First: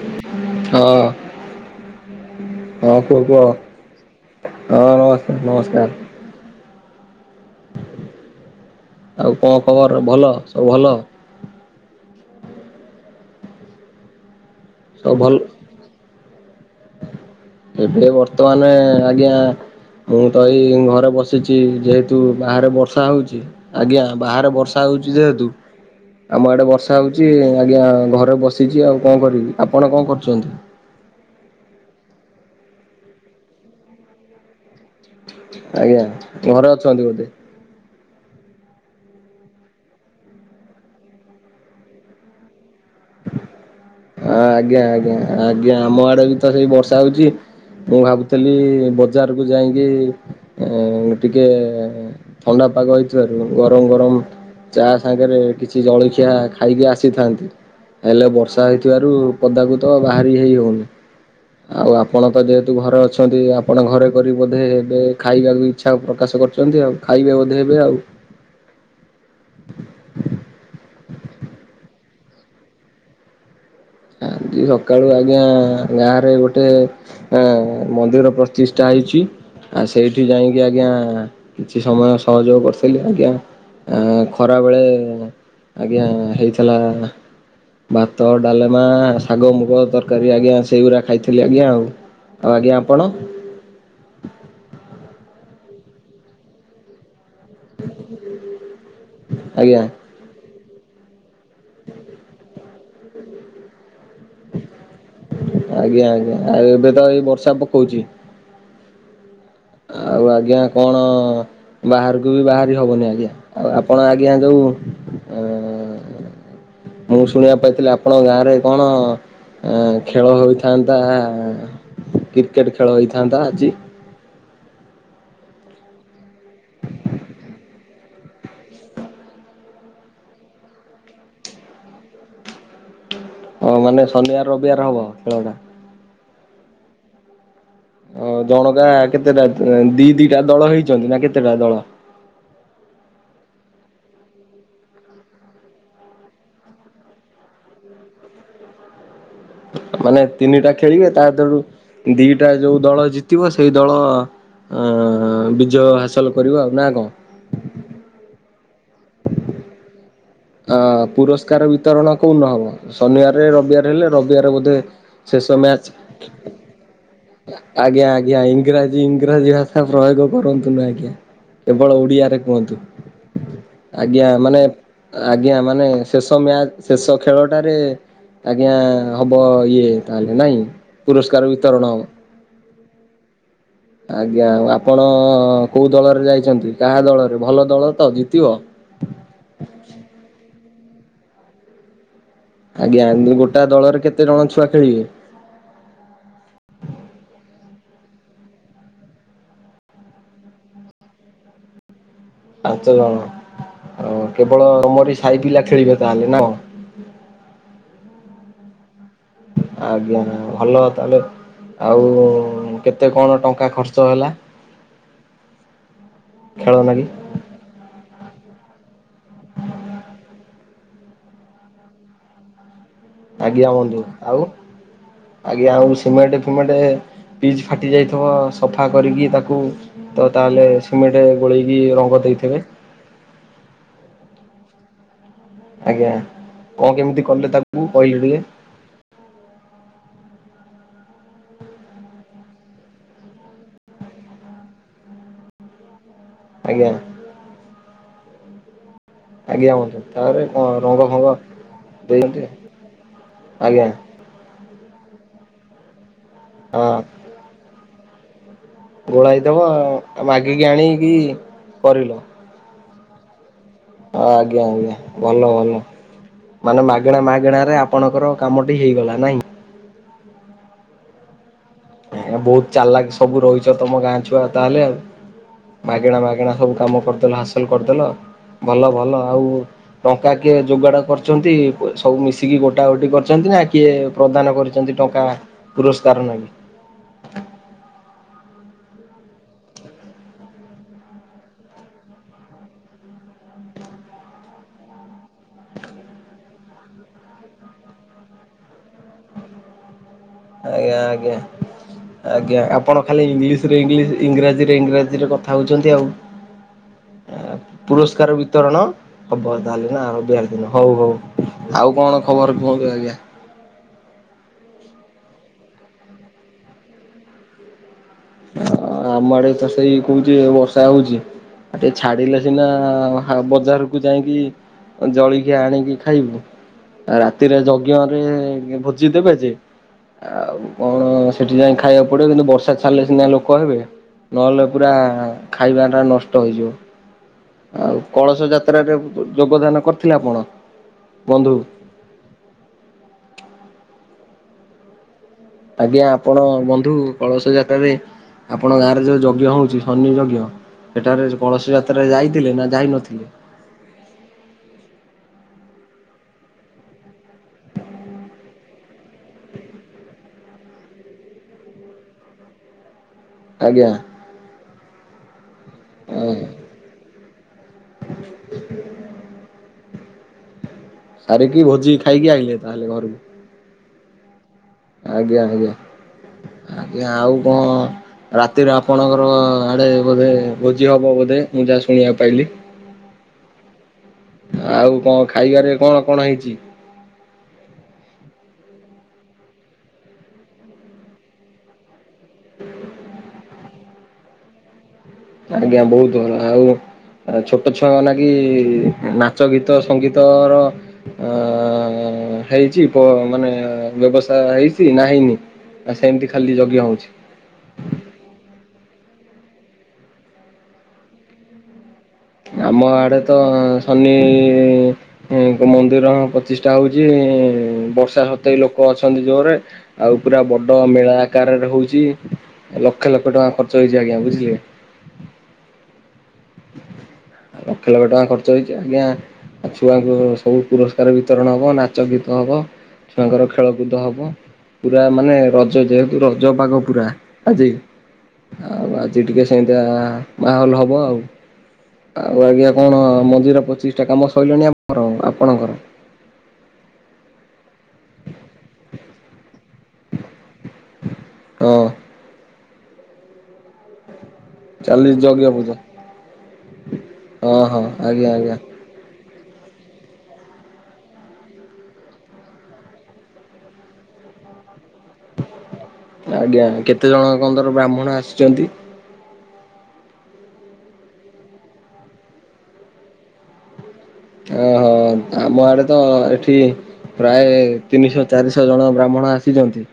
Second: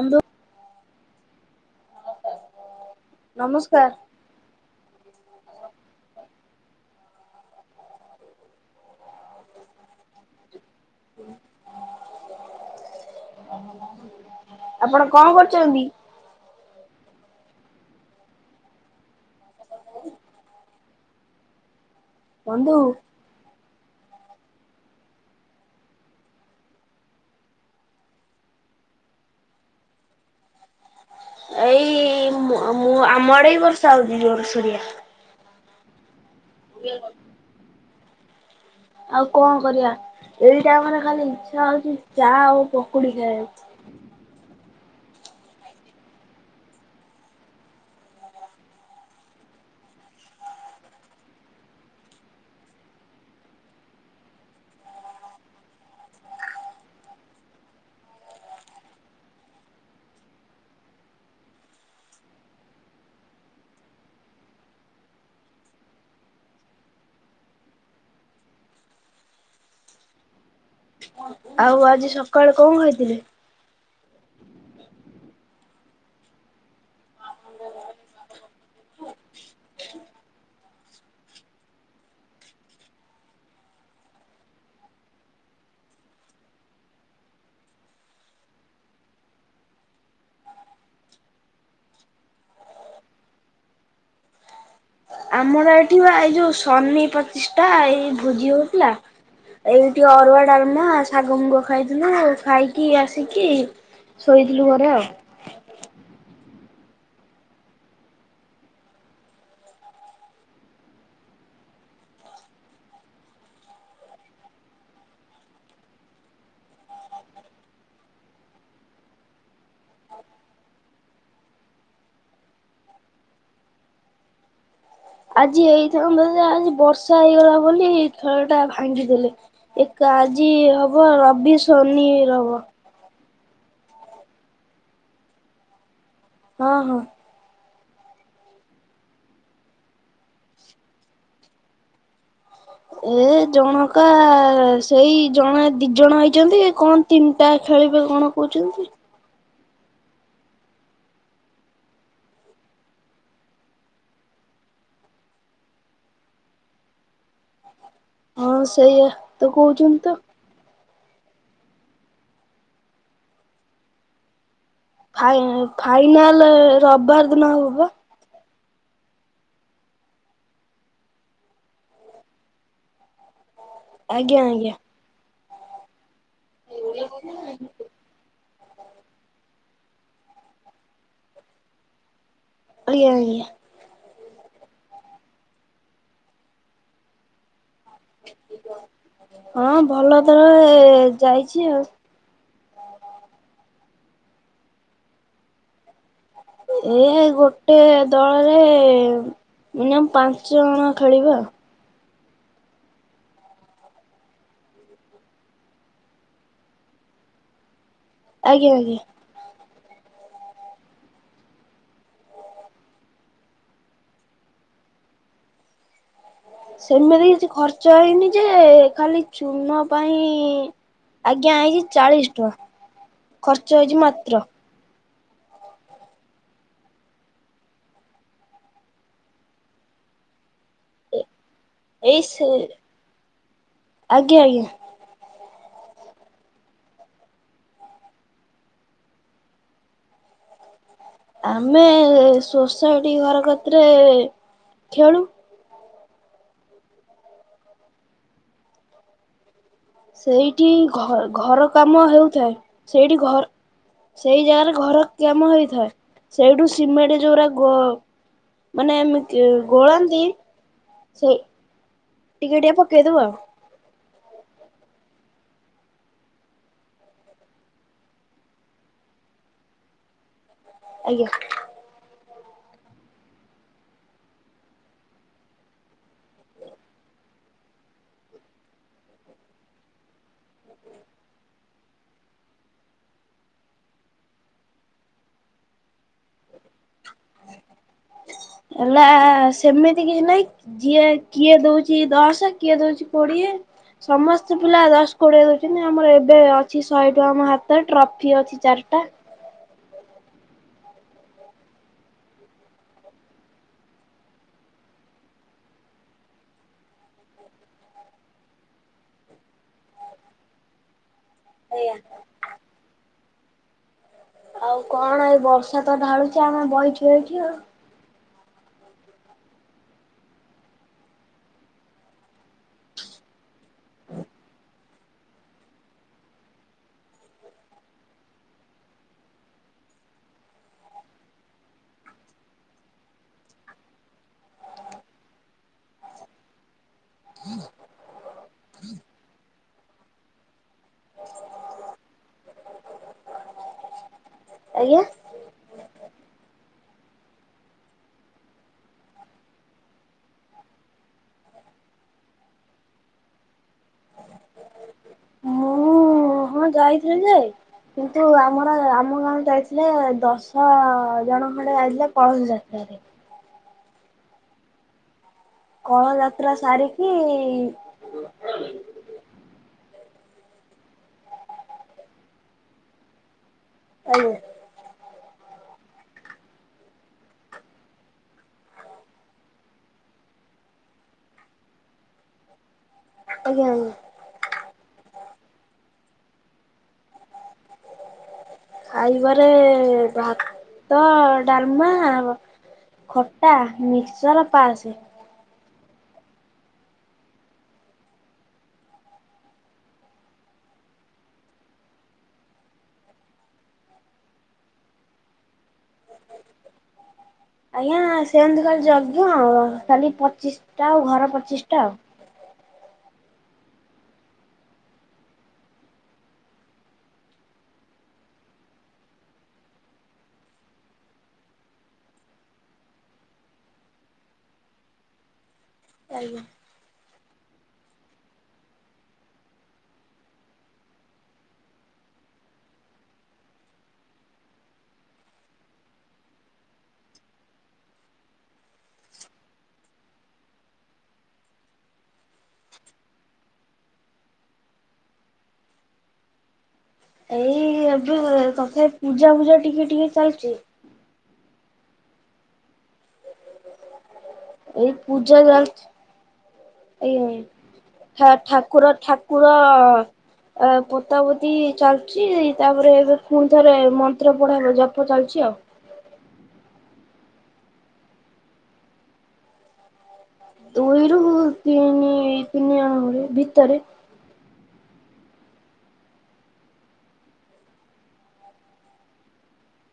ଅନ୍ତ ହଁ ହଁ କ କ ନମସ୍କାର ହଁ ନମସ୍କାର ନମସ୍କାର ଆଉ କଣ ଖବର ଭଲ ସବୁ ଭଲ ହ ଆପଣ ସବୁ କଣ ଭଲ କରୁଛନ୍ତି ଏବେ ବର୍ତ୍ତମାନ ଆଜ୍ଞା ମୁଁ ତ ଏଇ ଘରେ ବସି ଆସିଛି ଯେହେତୁ ବାହାରେ ବନ୍ଧୁ? ବର୍ଷା ହଉଛି ଆଜ୍ଞା ବାହାରେ ବର୍ଷା ହଉଛି ଯେହେତୁ। ଆମ ଆଡେ ବର୍ଷା ହଉଛି ଆଜ୍ଞା ଘରେ ବସିଛି ଆଉ କଣ କରିବି ଆପଣ କଣ କରୁଛନ୍ତି? ଏଇ ମୁଁ ଆ ଆମ ଆଡ଼େ ବି ବର୍ଷା ହଉଛି ଜୋରଷରିଆ। ଆଜ୍ଞା ଘରେ ଅଛନ୍ତି ବୋଧେ। ଆଉ କଣ କରିବା ଏଇଟା ଆମରେ ଖାଲି ଇଚ୍ଛା ହଉଛି ଚା ଆଉ ପକୁଡି ଖାଇଆକୁ। ଅ ଆଜ୍ଞା ଆଜ୍ଞା ଆଜ୍ଞା ଆମ ଆଡେ ବି ତ ସେଇ ବର୍ଷା ହଉଛି। ମୁଁ ଭାବୁଥିଲି ବଜାରକୁ ଯାଇକି ଟିକେ। ଥଣ୍ଡା ପାଗ ହେଇଥିବାରୁ ଗରମ ଗରମ। ଚା ସାଙ୍ଗରେ କିଛି ଜଳଖିଆ ଖାଇକି ଆସିଥାନ୍ତି ହେଲେ ବର୍ଷା ହେଇ। ଥିବାରୁ ପଦାକୁ ତ ବାହାରି ହେଇ ହେଉନି। ଆଉ ଆପଣ ତ ଯେହେତୁ ଘରେ ଅଛନ୍ତି ଆପଣ ଘରେ କରି ବୋଧେ ହେବେ ଖାଇବାକୁ ବି। ଇଚ୍ଛା ପ୍ରକାଶ କରିଛନ୍ତି ଆଉ ଖାଇବେ ବୋଧେ ଏବେ ଆଉ। ଆଉ ଆଜି ସକାଳେ କଣ ଖାଇଥିଲେ? ଆଜି ସକାଳୁ ଆଜ୍ଞା ଗାଁ ରେ ଗୋଟେ। ହଁ ମନ୍ଦିର ପ୍ରତିଷ୍ଠା ହେଇଛି। ଆଉ ସେଇଠି ଯାଇକି ଆଜ୍ଞା କିଛି ସମୟ ସହଯୋଗ କରିଥିଲି ଆଜ୍ଞା। ଆ ଖରା ବେଳେ ଆଜ୍ଞା ହେଇଥିଲା ଭାତ ଡାଲ ମା ଶାଗ ମୁଗ ତରକାରୀ ଆଜ୍ଞା ସେଇଗୁଡା ଖାଇଥିଲି ଆଜ୍ଞା ଆଉ ଆଉ ଆଜ୍ଞା ଆପଣ। ଆମର ଏଠି ବା ଏଇ ଯଉ ସନିପ ଷ୍ଟା ଏଇ ଭୁଜି ହଉଥିଲା ଆଜ୍ଞା ଏଇଠି ଅରୁଆ ଡାଲମା ଶାଗ ମୁଗ ଖାଇଥିଲୁ ଖାଇକି ଆସିକି ଶୋଇଥିଲୁ ଘରେ ଆଉ। ଆଜ୍ଞା ଆଜ୍ଞା ଆଉ ଏବେ ତ ଏଇ ବର୍ଷା ପକଉଛି। ଆଉ ଆଜ୍ଞା କଣ। ବାହାରକୁ ବି ବାହାରି ହବନି ଆଜ୍ଞା ଆଉ ଆପଣ ଆଜ୍ଞା ଯୋଉ ଅ [inaudible] ମୁଁ ଶୁଣିବାକୁ ପାଇଥିଲି ଆପଣଙ୍କ ଗାଁରେ କଣ ଖେଳ ହୋଇଥାନ୍ତା କ୍ରିକେଟ ଖେଳ ହେଇଥାନ୍ତା ଆଜି। ଆଜି ହେଇଥାନ୍ତା ଯେ ଆଜି ବର୍ଷା ହେଇଗଲା ବୋଲି ଖେଳ ଟା ଭାଙ୍ଗିଦେଲେ। ଏକ ଆଜି ହବ ରବି ଶନି ରବ। ହଁ ମାନେ ଶନିବାର ରବିବାର ହବ ଖେଳ ଟା। ହଁ ହଁ। ଆ ଜଣକା କେତେଟା ଦି ଦିଟା ଦଳ ହେଇଛନ୍ତି ନା କେତେଟା ଦଳ? ଏ ଜଣକା ସେଇ ଜଣେ ଦି ଜଣ ହେଇଛନ୍ତି କଣ ତିନିଟା ଖେଳିବେ କଣ କହୁଛନ୍ତି। ମାନେ ତିନିଟା ଖେଳିବେ ତା ଦେରୁ ଦିଟା ଯୋଉ ଦଳ ଜିତିବ ସେଇ ଦଳ ବିଜୟ ହାସଲ କରିବ ଆଉ ନା କଣ। ହଁ ସେଇଆ ତ କହୁଛନ୍ତି ତ। ଅ ପୁରସ୍କାର ବିତରଣ କୋଉ ନହବ ଶନିବାରରେ ରବିବାର ହେଲେ ରବିବାର ବୋଧେ। ଫାଇ ଶେଷ ମ୍ୟାଚ ଫାଇନାଲ ରବିବାର ଦିନ ହବ ବା ଆଜ୍ଞା ଆଜ୍ଞା ଇଂରାଜୀ ଆ ଇଂରାଜୀ ଭାଷା ପ୍ରୟୋଗ କରନ୍ତୁନୁ ଆଜ୍ଞା କେବଳ ଓଡିଆରେ କୁହନ୍ତୁ। ଆଜ୍ଞା ମାନେ ଆଜ୍ଞା ମାନେ ଶେଷ ମ୍ୟାଚ ଶେଷ ଖେଳଟାରେ ଆଜ୍ଞା ହବ ଇଏ ତାହେଲେ ନାଇଁ ପୁରସ୍କାର ବିତରଣ ହବ। ଖାଲି [unintelligible] ଆଜ୍ଞା ଆ ଆପଣ କୋଉ ଦଳରେ ଯାଇଛନ୍ତି କାହା ଦଳରେ ଭଲ ଦଳ ତ ଜିତିବ। ହଁ ଭଲ ଦଳରେ ଯାଇଛି ଆଉ। ଆଜ୍ଞା ଏ ଗୋଟା ଦଳରେ କେତେ ଜଣ ଛୁଆ ଖେଳିବେ? ଏ ଗୋଟେ ଦଳରେ ମିନିଅମ୍ ପାଞ୍ଚ ଜଣ ଖେଳିବେ ଆ। ପାଞ୍ଚ ଜଣ ଆ କେବଳ ଆମରି ସାହି ପିଲା ଖେଳିବେ ତାହେଲେ ନା କଣ? ଆଜ୍ଞା ଆଜ୍ଞା। ଆଜ୍ଞା ଭଲ ତାହେଲେ ଆଉ କେତେ କଣ ଟଙ୍କା ଖର୍ଚ୍ଚ ହେଲା? ଖେଳ ନାଗି? ସେମିତି କିଛି ଖର୍ଚ୍ଚ ହେଇନି ଯେ ଖାଲି ଚୂନ ପାଇଁ ଆଜ୍ଞା ଏଇ ଚାଳିଶ ଟଙ୍କା। ଆଜ୍ଞା ଖର୍ଚ୍ଚ ହେଇଛି ବନ୍ଧୁ ମାତ୍ର ଆଉ ଆଜ୍ଞା ଆଉ ସିମେଣ୍ଟ ଫିମେଣ୍ଟ ପିଚ୍ ଫାଟି ଯାଇଥିବ ସଫା କରିକି ତାକୁ ତ ତାହେଲେ ସିମେଣ୍ଟରେ ଗୋଳେଇକି ଏଇ ରଙ୍ଗ ସେ ଦେଇଥିବେ। ଆଜ୍ଞା ଆଜ୍ଞା। ଆଜ୍ଞା କଣ କେମିତି କଲେ ତାକୁ କହିଲି ଟିକେ? ଆମେ ସୋସାଇଟି ଘର କତିରେ ଖେଳୁ। ଆଜ୍ଞା। ଆଜ୍ଞା ବନ୍ଧୁ। ତାପରେ କଣ ସେଇଠି ରଙ୍ଗ ଘ ଫଙ୍ଗ ଘର କାମ ଦେଇଛନ୍ତି ହେଉଥାଏ ସେଇଠି ଘର ଆଜ୍ଞା ସେଇ ଜାଗାରେ ଘର କାମ ହେଇଥାଏ ସେଇଠୁ ହଁ ସିମେଣ୍ଟ ଯୋଉରା ଗୋ ମାନେ ଏମ ଗୋଳାଇଦବ ଗୋଳାନ୍ତି ମାଗିକି ଆଣିକି ସେଇ କରିଲ ଟିକେ ଟିକେ ପକେଇ ଦୋଉ ଆଉ। ଆ ଆଜ୍ଞା ଆଜ୍ଞା ଭଲ ଭଲ। ମାନେ ମାଗେଣା ମାଗେଣା ରେ ଆପଣଙ୍କର କାମ ଟି ହେଇଗଲା ନାହିଁ। ଆଜ୍ଞା। ବୋହୁତ୍ ଚାଲାକ ସବୁ ରହିଚ ତମ ଗାଁ ଛୁଆ ତାହେଲେ ଆଉ। ମାଗେଣା ମାଗେଣା ସବୁ କାମ କରିଦେଲ ହାସଲ କରିଦେଲ ଭଲ ଭଲ ଆଉ ଟଙ୍କା କିଏ ଯୋଗାଡ କରିଚନ୍ତି ସବୁ ମିଶିକି ଗୋଟା ଗୋଟି କରିଚନ୍ତି ନା କିଏ ପ୍ରଦାନ କରିଚନ୍ତି ଟଙ୍କା ପୁରସ୍କାର ନେଇକି। ହେଲା ସେମିତି କିଛି ନାଇଁ ଯିଏ କିଏ ଦଉଚି ଦଶ କିଏ ଦଉଚି କୋଡିଏ। ସମସ୍ତେ ପିଲା ଦଶ କୋଡିଏ ଦଉଚନ୍ତି ଆମର ଏବେ ଅଛି ଶହେ ଟଙ୍କା ମୋ ହାତରେ ଟ୍ରଫି ଅଛି ଚାରିଟା। ଆଜ୍ଞା ଆଜ୍ଞା। ଆଜ୍ଞା ଆପଣ ଖାଲି ଇଂଲିଶରେ ଇଂଶ ଇଂରାଜୀରେ ଇଂରାଜୀରେ କଥା ହଉଚନ୍ତି ଆଉ। ପୁରସ୍କାର ବିତରଣ ହବ ତାହେଲେ ନା ଆ ବିହାରି ଦିନ ହଉ ହଉ। ଆଜ୍ଞା ଆଉ କଣ ଖବର କୁହନ୍ତୁ ଆଜ୍ଞା। ଆଉ କଣ ଏଇ ବର୍ଷା ତ ଢାଳୁଚି ଆମେ ବଇ ଚୁ ଏଇଠି ଆଉ। ଆମ ଆଡେ ତ ସେଇ କଉଚି ବର୍ଷା ହଉଚି। ଆ ଟିକେ ଛାଡିଲେ ସିନା ହା ବଜାରକୁ ଯାଇକି ଜଳିକି ଆଣିକି ଖାଇବୁ। ରାତିରେ ଯଜ୍ଞ ରେ ଭୋଜି ଦେବେ ଯେ ଆଉ କଣ ସେଠି ଯାଇକି ଖାଇବାକୁ ପଡିବ କିନ୍ତୁ ବର୍ଷା ସିନା ଲୋକ ହେବେ ନହେଲେ ପୁରା ଖାଇବାଟା ନଷ୍ଟ ହେଇଯିବ। ହୁଁ ଆଉ କଳସ ଯାତ୍ରାରେ ଯୋଗଦାନ କରିଥିଲେ ଆପଣ ବନ୍ଧୁ। ଆଜ୍ଞା। ଆଜ୍ଞା ଆପଣ ବନ୍ଧୁ କଳସ ଯାତ୍ରାରେ ଆପଣଙ୍କ ଗାଁରେ ଯେଉଁ ଯଜ୍ଞ ହେଉଚି ସନି ଯଜ୍ଞ ସେଠାରେ କଳସ ଯାତ୍ରା ଯାଇଥିଲେ ନା ଯାଇ ନଥିଲେ। ମୁଁ ହଁ ଯାଇଥିଲି ଯେ କିନ୍ତୁ ଆମର ଆମ ଗାଁରେ ଯାଇଥିଲେ ଦଶ ଜଣ ଖଣ୍ଡେ ଯାଇଥିଲେ କଳସ ଯାତ୍ରାରେ। ଆଜ୍ଞା। କଳଯାତ୍ରା ସାରିକି [inaudible] ସାରିକି ଭୋଜି ଖାଇକି ଆଇଲେ ତାହେଲେ ଘରକୁ। ଆଜ୍ଞା। ଆଜ୍ଞା ଆଜ୍ଞା ଆଜ୍ଞା ଆଉ କ ରାତିରେ ଆପଣଙ୍କର ଆଡେ ବୋଧେ ଭୋଜି ହବ ବୋଧେ ମୁଁ ଜା ଶୁଣିବାକୁ ପାଇଲି। ଆଜ୍ଞା ଆଜ୍ଞା। ଆଉ କଣ ଖାଇବାରେ କଣ କଣ ହେଇଚି। ଖାଇବାରେ ଭାତ ଡାଲମା ଖଟା ମିକ୍ସଚର ପାସେ। ଆଜ୍ଞା ବୋହୁତ ଭଲ ଆଉ। ଛୋଟ ଛୁଆ ନାକି ନାଚ ଗୀତ ସଙ୍ଗୀତ ର ଅ ହେଇଚି ପ ମାନେ ବ୍ୟବସାୟ ହେଇଚି ନା ହେଇନି। ନା ସେମିତି ଖାଲି ଯଜ୍ଞ ହଉଛି। ଆଜ୍ଞା ସେମ୍ ନ୍ତି ଖାଲି ଯଜ୍ଞ କାଲି ପଚିଶଟା ଆଉ ଘର ପଚିଶ ଟା ଆଉ। ଆମ ଆଡେ ତ ସନି ମନ୍ଦିର ପ୍ରତିଷ୍ଠା ହଉଚି ବର୍ଷା ସତେବି ଲୋକ ଅଛନ୍ତି ଜୋରେ। ଆଉ ପୁରା ବଡ ମେଳା ଆକାରରେ ହୋଉଚି ଲକ୍ଷେ ଲକ୍ଷେ ଟଙ୍କା ଖର୍ଚ୍ଚ ହେଇଚି ଆଜ୍ଞା ବୁଝିଲେ। ଆଜ୍ଞା। ଲକ୍ଷ ଲକ୍ଷ ଟଙ୍କା ଖର୍ଚ୍ଚ ହେଇଛି ଆଜ୍ଞା। ଆଉ ଛୁଆଙ୍କୁ ସବୁ ପୁରସ୍କାର ବିତରଣ ହବ, ନାଚ ଗୀତ ହବ। ଛୁଆଙ୍କର ଖେଳକୁଦ ହବ। ପୁରା ମାନେ ରଜ ଯେହେତୁ ରଜ ପାଗ ପୁରା ଆଜି। ଆଉ ଆଜି ଟିକେ ସେମିତିଆ ମାହୋଲ ହବ ଆଉ। ଆଉ ଆଜ୍ଞା କଣ ମନ୍ଦିର ପଚିଶ ଟା କାମ ସରିଲଣି ଆ ହର ଆପଣଙ୍କର ଏଇ ଏବେ ତଥା ପୂଜା ଫୂଜା ଟିକେ ଟିକେ ଚାଲିଛି। ହଁ ଅଁ ଏଇ ଚାଲି ପୂଜାଚ ଯଜ୍ଞ ପୂଜା ଚାଲିଛି, ଏଇ ହଁ ହଁ ଠା ଆଜ୍ଞା ଆଜ୍ଞା। ଠାକୁ କୁର ଠାକୁର ଠାକୁର ଆ ପୋତାପୋତି ଚାଲିଚି ତାପରେ ଏବେ ପୁଣି ଥରେ ମନ୍ତ୍ର ପଢା ହବ ଜପ ଚାଲିଛି ଆଉ। ଆଜ୍ଞା, କେତେ ଜଣ କନ୍ଦର ବ୍ରାହ୍ମଣ ଆସିଛନ୍ତି? ଦୁଇରୁ ତିନି ତିନି ଜଣ ହରେ ଭିତରେ। ଓହୋ, ଆମ ଆଡେ ତ ଏଠି ପ୍ରାୟ ତିନିଶହ ଚାରିଶହ ଜଣ ବ୍ରାହ୍ମଣ ଆସିଛନ୍ତି।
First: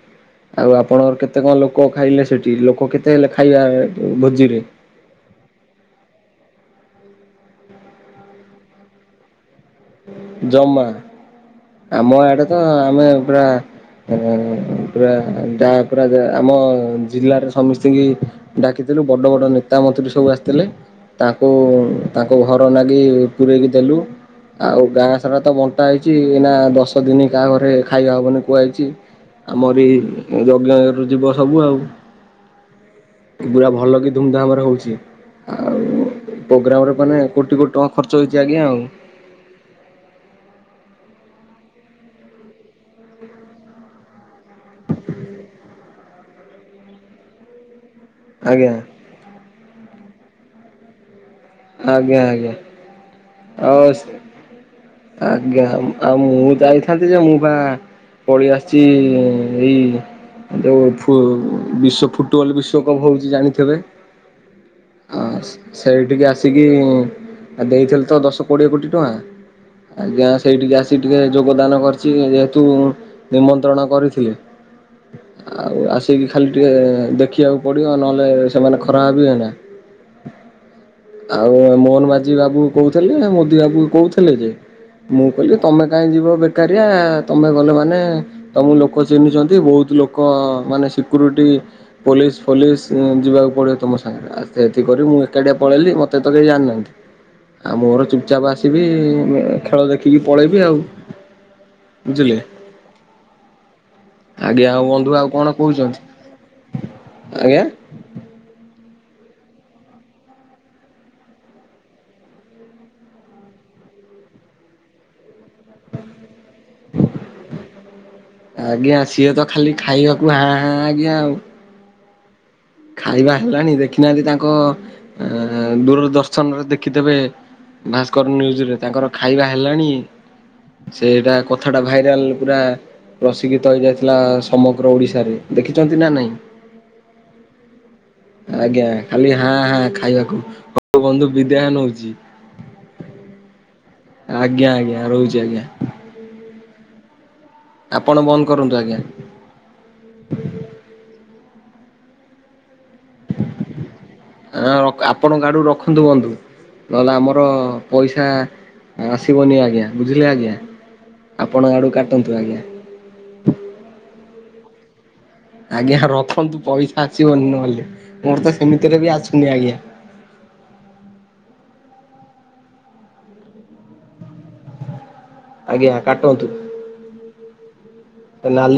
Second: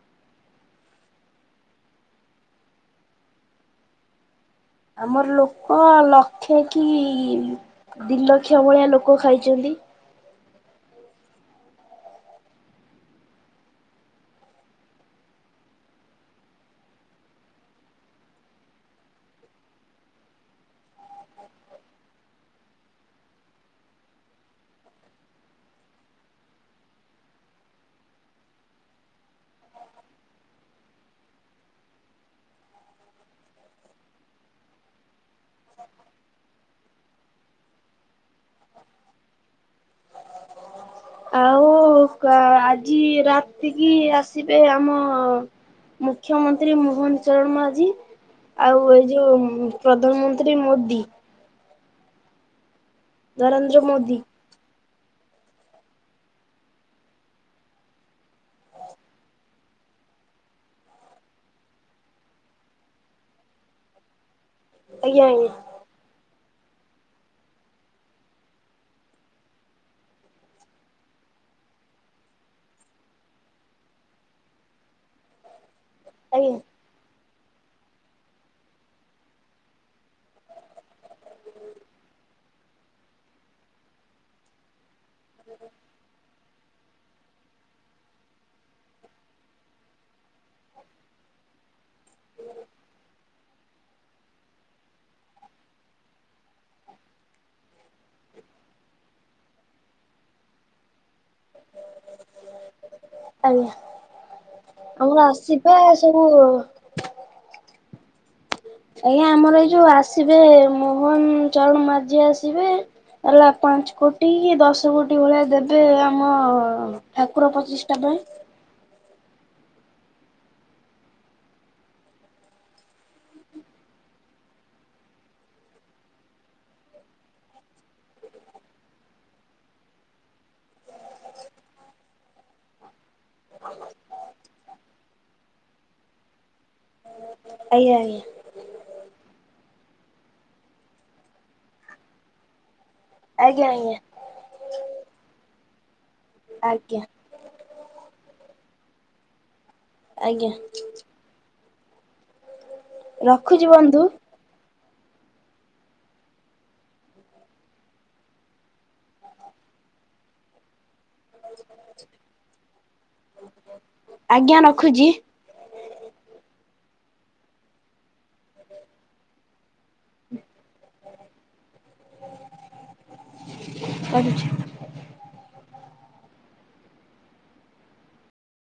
ଆଉ ଆପଣଙ୍କର କେତେ କଣ ଲୋକ ଖାଇଲେ ସେଠି, ଲୋକ କେତେ ହେଲେ ଖାଇବା ଭୋଜିରେ? ଆମର ଲୋକ ଲକ୍ଷେ କି, ଦି ଲକ୍ଷ ଭଳିଆ ଲୋକ ଖାଇଛନ୍ତି। ଜମା, ଆମ ଆଡେ ତ ଆମେ ପୁରା ହ ପୁରା ଯାହା ପୁରା ଆମ ଜିଲ୍ଲାରେ ସମସ୍ତିଙ୍କି ଡାକିଥିଲୁ, ବଡ ବଡ ନେତା, ମନ୍ତ୍ରୀ ସବୁ ଆସିଥିଲେ। ତାଙ୍କୁ, ତାଙ୍କ ଘର ନାଗି ପୂରେଇକି ଦେଲୁ ଆଉ। ଗାଁ ସାରା ତ ବଣ୍ଟା ହେଇଛି, ଏନା ଦଶ ଦିନ କାହା ଘରେ ଖାଇବା ହବନି କୁହାଯାଇଛି। ଆମରି ଏଇ ଯଜ୍ଞରୁ ଯିବ ସବୁ ଆଉ। ପୁରା ଭଲ କି ଧୁମଧାମରେ ହଉଛି। ଆଉ ପ୍ରୋଗ୍ରାମରେ ମାନେ କୋଟି କୋଟି ଟଙ୍କା ଖର୍ଚ୍ଚ ହେଇଛି ଆଜ୍ଞା ଆଉ। ହଁ ଆଜି ରାତିକି ଆସିବେ ଆମ ମୁଖ୍ୟମନ୍ତ୍ରୀ ମୋହନ ଚରଣ ମାଝୀ। ଆଜ୍ଞା ଆଉ ଏଇ ଯୋଉ ପ୍ରଧାନମନ୍ତ୍ରୀ ମୋଦି ଆଜ୍ଞା, ଆଜ୍ଞା, ନରେନ୍ଦ୍ର ଆଉ ମୋଦି ଆଜ୍ଞା, ଆଉ ମୁଁ ଯାଇଥାନ୍ତି ଯେ ମୁଁ ପା ଫେରି ଆସିଛି ଏଇ ଯୋଉ ବିଶ୍ଵ ଫୁଟବଲ ବିଶ୍ଵକପ୍ ହଉଛି ଜାଣିଥିବେ? ଆଜ୍ଞା, ଆଜ୍ଞା। ସେଇଠିକି ଆସିକି ଦେଇଥିଲେ ତ ଦଶ କୋଡିଏ କୋଟି ଟଙ୍କା। ଆଜ୍ଞା ସେଇଠିକି ଆସିିକ ଟିକେ ଯୋଗଦାନ କରିଛି, ଯେହେତୁ ନିମନ୍ତ୍ରଣ କରିଥିଲି ଆଉ ଆ ସେକି ଖାଲି ଆଜ୍ଞା ଟିକେ ଦେଖିବାକୁ ପଡ଼ିବ, ନହେଲେ ସେମାନେ ଖରା ହେ ବି ହୁଏନା ଆଉ ମୋହନ ମାଝି ବାବୁ କହୁଥିଲେ, ମୋଦି ବାବୁ କହୁଥିଲେ ଯେ ମୁଁ କହିଲି ତମେ କାହିଁ ଯିବ ବେକାରିଆ, ତମେ ଗଲେ ମାନେ ତମ ଲୋକ ଚିହ୍ନିଛନ୍ତି, ବହୁତ ଲୋକ ମାନେ ସିକ୍ୟୁରିଟି ପୋଲିସ ଫୋଲିସ ଯିବାକୁ ପଡିବ ତମ ସାଙ୍ଗରେ, ଆସ୍ତେ ଆସ୍ତେ କରି ମୁଁ ଏକାଟିଆ ପଳେଇଲି ମତେ ତ କେହି ଜାଣିନାହାନ୍ତି ଆଉ ମୋର ଚୁପଚାପ ଆସିବି ଖେଳ ଦେଖିକି ପଳେଇବି ଆଉ ବୁଝିଲେ? ଆଜ୍ଞା, ଆଜ୍ଞା ଆଉ ବନ୍ଧୁ ଆଉ ଆମର କଣ ଆସିବା କହୁଛନ୍ତି ସବୁ ଆଜ୍ଞା। ଆଜ୍ଞା ଆମର ଏଇ ଯୋଉ ଆସିବେ, ମୋହନ ଚରଣ ମାଝି ଆସିବେ ହେଲା ପାଞ୍ଚ କୋଟି, କି ଦଶ କୋଟି ଭଳିଆ ଦେବେ ଆମ ଠାକୁର ପଚିଷ୍ଟା ପାଇଁ ଆଜ୍ଞା ସିଏ ତ ଖାଲି ଖାଇବାକୁ ହାଁ ହଁ ଆଜ୍ଞା ଆଉ ଖାଇବା ହେଲାଣି ଦେଖିନାହାନ୍ତି ତାଙ୍କ ଅ ଦୂର ଦର୍ଶନରେ ଦେଖିଦେବେ ଭାସ୍କର ନ୍ୟୁଜ୍ରେ ତାଙ୍କର ଖାଇବା ହେଲାଣି ସେଇଟା କଥା ଟା ଭାଇରାଲ ପୁରା ପ୍ରଶିକ୍ଷିତ ହୋଇଇଯାଇଥିଲା ସମଗ୍ର ଓଡ଼ିଶାରେ ଦେଖିଛନ୍ତି ନା ନାହିଁ? ଆଜ୍ଞା ଆଜ୍ଞା। ଆଜ୍ଞା ଖାଲି ହଁ ହଁ ଖାଇବାକୁ ହ ବନ୍ଧୁ ବିଦହ ନଉଛି ଆଜ୍ଞା ଆଜ୍ଞା। ଆଜ୍ଞା ଆଜ୍ଞା ରହୁଛି ଆଜ୍ଞା ଆଜ୍ଞା। ଆପଣ ବନ୍ଦ କରନ୍ତୁ ଆଜ୍ଞା ଆଜ୍ଞା ରଖୁଛି ବନ୍ଧୁ। ହଁ ଆପଣଙ୍କ ଆଡୁ ରଖନ୍ତୁ ବୁନ୍ତୁ ନହେଲେ ଆମର ପଇସା ଆସିବନି ଆଜ୍ଞା ବୁଝିଲେ ଆଜ୍ଞା ଆପଣ ଆଡ଼ୁ କାଟନ୍ତୁ ଆଜ୍ଞା ଆଜ୍ଞା ରଖୁଛି? ଆଜ୍ଞା ରଖନ୍ତୁ ପଇସା ଆସିବନି ନହେଲେ ମୋର ତ ସେମିତିରେ ବି ଆସୁନି ଆଜ୍ଞା କରୁଛି। ଆଜ୍ଞା କାଟନ୍ତୁ ନାଲି